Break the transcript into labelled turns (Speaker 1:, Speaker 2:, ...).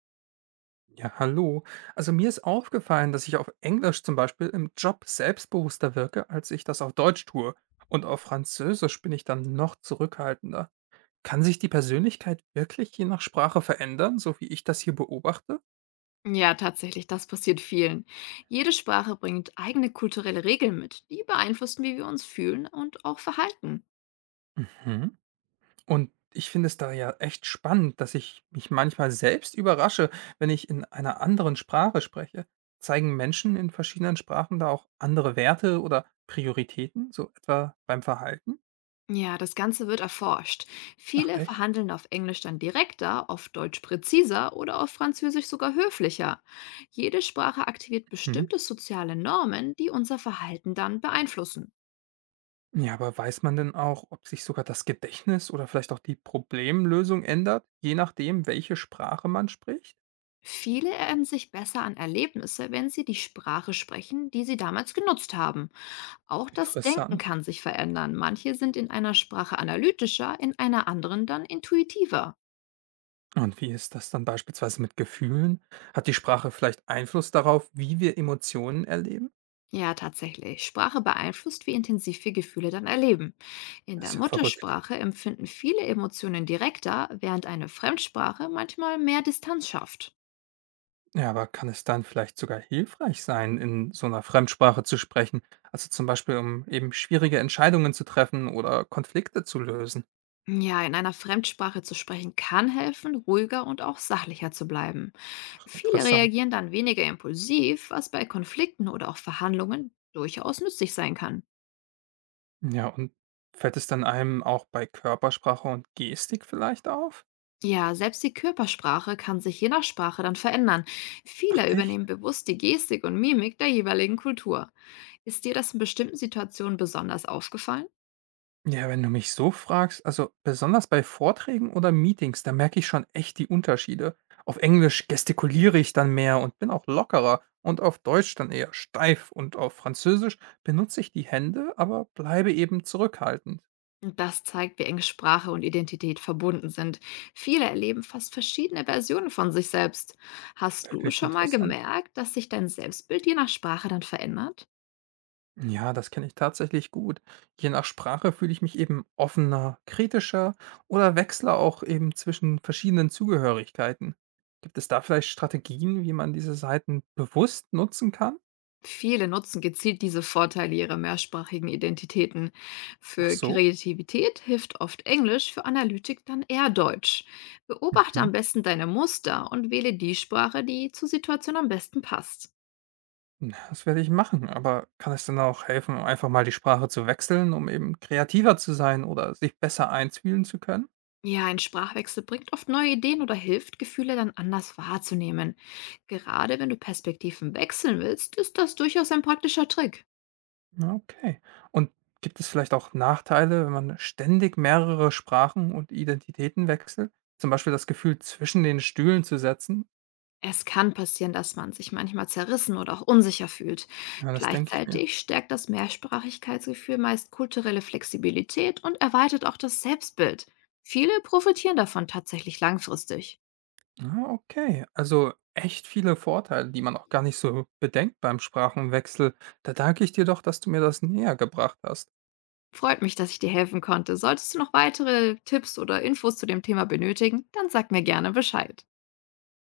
Speaker 1: Ja, hallo. Also mir ist aufgefallen, dass ich auf Englisch zum Beispiel im Job selbstbewusster wirke, als ich das auf Deutsch tue. Und auf Französisch bin ich dann noch zurückhaltender. Kann sich die Persönlichkeit wirklich je nach Sprache verändern, so wie ich das hier beobachte?
Speaker 2: Ja, tatsächlich, das passiert vielen. Jede Sprache bringt eigene kulturelle Regeln mit, die beeinflussen, wie wir uns fühlen und auch verhalten.
Speaker 1: Mhm. Und ich finde es da ja echt spannend, dass ich mich manchmal selbst überrasche, wenn ich in einer anderen Sprache spreche. Zeigen Menschen in verschiedenen Sprachen da auch andere Werte oder Prioritäten, so etwa beim Verhalten?
Speaker 2: Ja, das Ganze wird erforscht.
Speaker 1: Ach
Speaker 2: Viele
Speaker 1: echt?
Speaker 2: verhandeln auf Englisch dann direkter, auf Deutsch präziser oder auf Französisch sogar höflicher. Jede Sprache aktiviert
Speaker 1: Mhm.
Speaker 2: bestimmte soziale Normen, die unser Verhalten dann beeinflussen.
Speaker 1: Ja, aber weiß man denn auch, ob sich sogar das Gedächtnis oder vielleicht auch die Problemlösung ändert, je nachdem, welche Sprache man spricht?
Speaker 2: Viele erinnern sich besser an Erlebnisse, wenn sie die Sprache sprechen, die sie damals genutzt haben. Auch das Denken
Speaker 1: Interessant.
Speaker 2: kann sich verändern. Manche sind in einer Sprache analytischer, in einer anderen dann intuitiver.
Speaker 1: Und wie ist das dann beispielsweise mit Gefühlen? Hat die Sprache vielleicht Einfluss darauf, wie wir Emotionen erleben?
Speaker 2: Ja, tatsächlich. Sprache beeinflusst, wie intensiv wir Gefühle dann erleben. In
Speaker 1: Das
Speaker 2: der
Speaker 1: ist ja verrückt.
Speaker 2: Muttersprache empfinden viele Emotionen direkter, während eine Fremdsprache manchmal mehr Distanz schafft.
Speaker 1: Ja, aber kann es dann vielleicht sogar hilfreich sein, in so einer Fremdsprache zu sprechen? Also zum Beispiel, um eben schwierige Entscheidungen zu treffen oder Konflikte zu lösen.
Speaker 2: Ja, in einer Fremdsprache zu sprechen kann helfen, ruhiger und auch sachlicher zu bleiben.
Speaker 1: Ach,
Speaker 2: Viele
Speaker 1: interessant.
Speaker 2: reagieren dann weniger impulsiv, was bei Konflikten oder auch Verhandlungen durchaus nützlich sein kann.
Speaker 1: Ja, und fällt es dann einem auch bei Körpersprache und Gestik vielleicht auf?
Speaker 2: Ja, selbst die Körpersprache kann sich je nach Sprache dann verändern.
Speaker 1: Ach
Speaker 2: Viele
Speaker 1: echt?
Speaker 2: übernehmen bewusst die Gestik und Mimik der jeweiligen Kultur. Ist dir das in bestimmten Situationen besonders aufgefallen?
Speaker 1: Ja, wenn du mich so fragst, also besonders bei Vorträgen oder Meetings, da merke ich schon echt die Unterschiede. Auf Englisch gestikuliere ich dann mehr und bin auch lockerer und auf Deutsch dann eher steif und auf Französisch benutze ich die Hände, aber bleibe eben zurückhaltend.
Speaker 2: Und das zeigt, wie eng Sprache und Identität verbunden sind. Viele erleben fast verschiedene Versionen von sich selbst. Hast du
Speaker 1: Wirklich
Speaker 2: schon mal
Speaker 1: interessant.
Speaker 2: gemerkt, dass sich dein Selbstbild je nach Sprache dann verändert?
Speaker 1: Ja, das kenne ich tatsächlich gut. Je nach Sprache fühle ich mich eben offener, kritischer oder wechsle auch eben zwischen verschiedenen Zugehörigkeiten. Gibt es da vielleicht Strategien, wie man diese Seiten bewusst nutzen kann?
Speaker 2: Viele nutzen gezielt diese Vorteile ihrer mehrsprachigen Identitäten.
Speaker 1: Ach
Speaker 2: Für
Speaker 1: so.
Speaker 2: Kreativität hilft oft Englisch, für Analytik dann eher Deutsch. Beobachte am
Speaker 1: Mhm.
Speaker 2: besten deine Muster und wähle die Sprache, die zur Situation am besten passt.
Speaker 1: Na, das werde ich machen, aber kann es denn auch helfen, um einfach mal die Sprache zu wechseln, um eben kreativer zu sein oder sich besser einfühlen zu können?
Speaker 2: Ja, ein Sprachwechsel bringt oft neue Ideen oder hilft, Gefühle dann anders wahrzunehmen. Gerade wenn du Perspektiven wechseln willst, ist das durchaus ein praktischer Trick.
Speaker 1: Okay. Und gibt es vielleicht auch Nachteile, wenn man ständig mehrere Sprachen und Identitäten wechselt? Zum Beispiel das Gefühl, zwischen den Stühlen zu setzen?
Speaker 2: Es kann passieren, dass man sich manchmal zerrissen oder auch unsicher fühlt.
Speaker 1: Ja, das denke ich mir.
Speaker 2: Gleichzeitig stärkt das Mehrsprachigkeitsgefühl meist kulturelle Flexibilität und erweitert auch das Selbstbild. Viele profitieren davon tatsächlich langfristig.
Speaker 1: Ah, okay. Also echt viele Vorteile, die man auch gar nicht so bedenkt beim Sprachenwechsel. Da danke ich dir doch, dass du mir das näher gebracht hast.
Speaker 2: Freut mich, dass ich dir helfen konnte. Solltest du noch weitere Tipps oder Infos zu dem Thema benötigen, dann sag mir gerne Bescheid.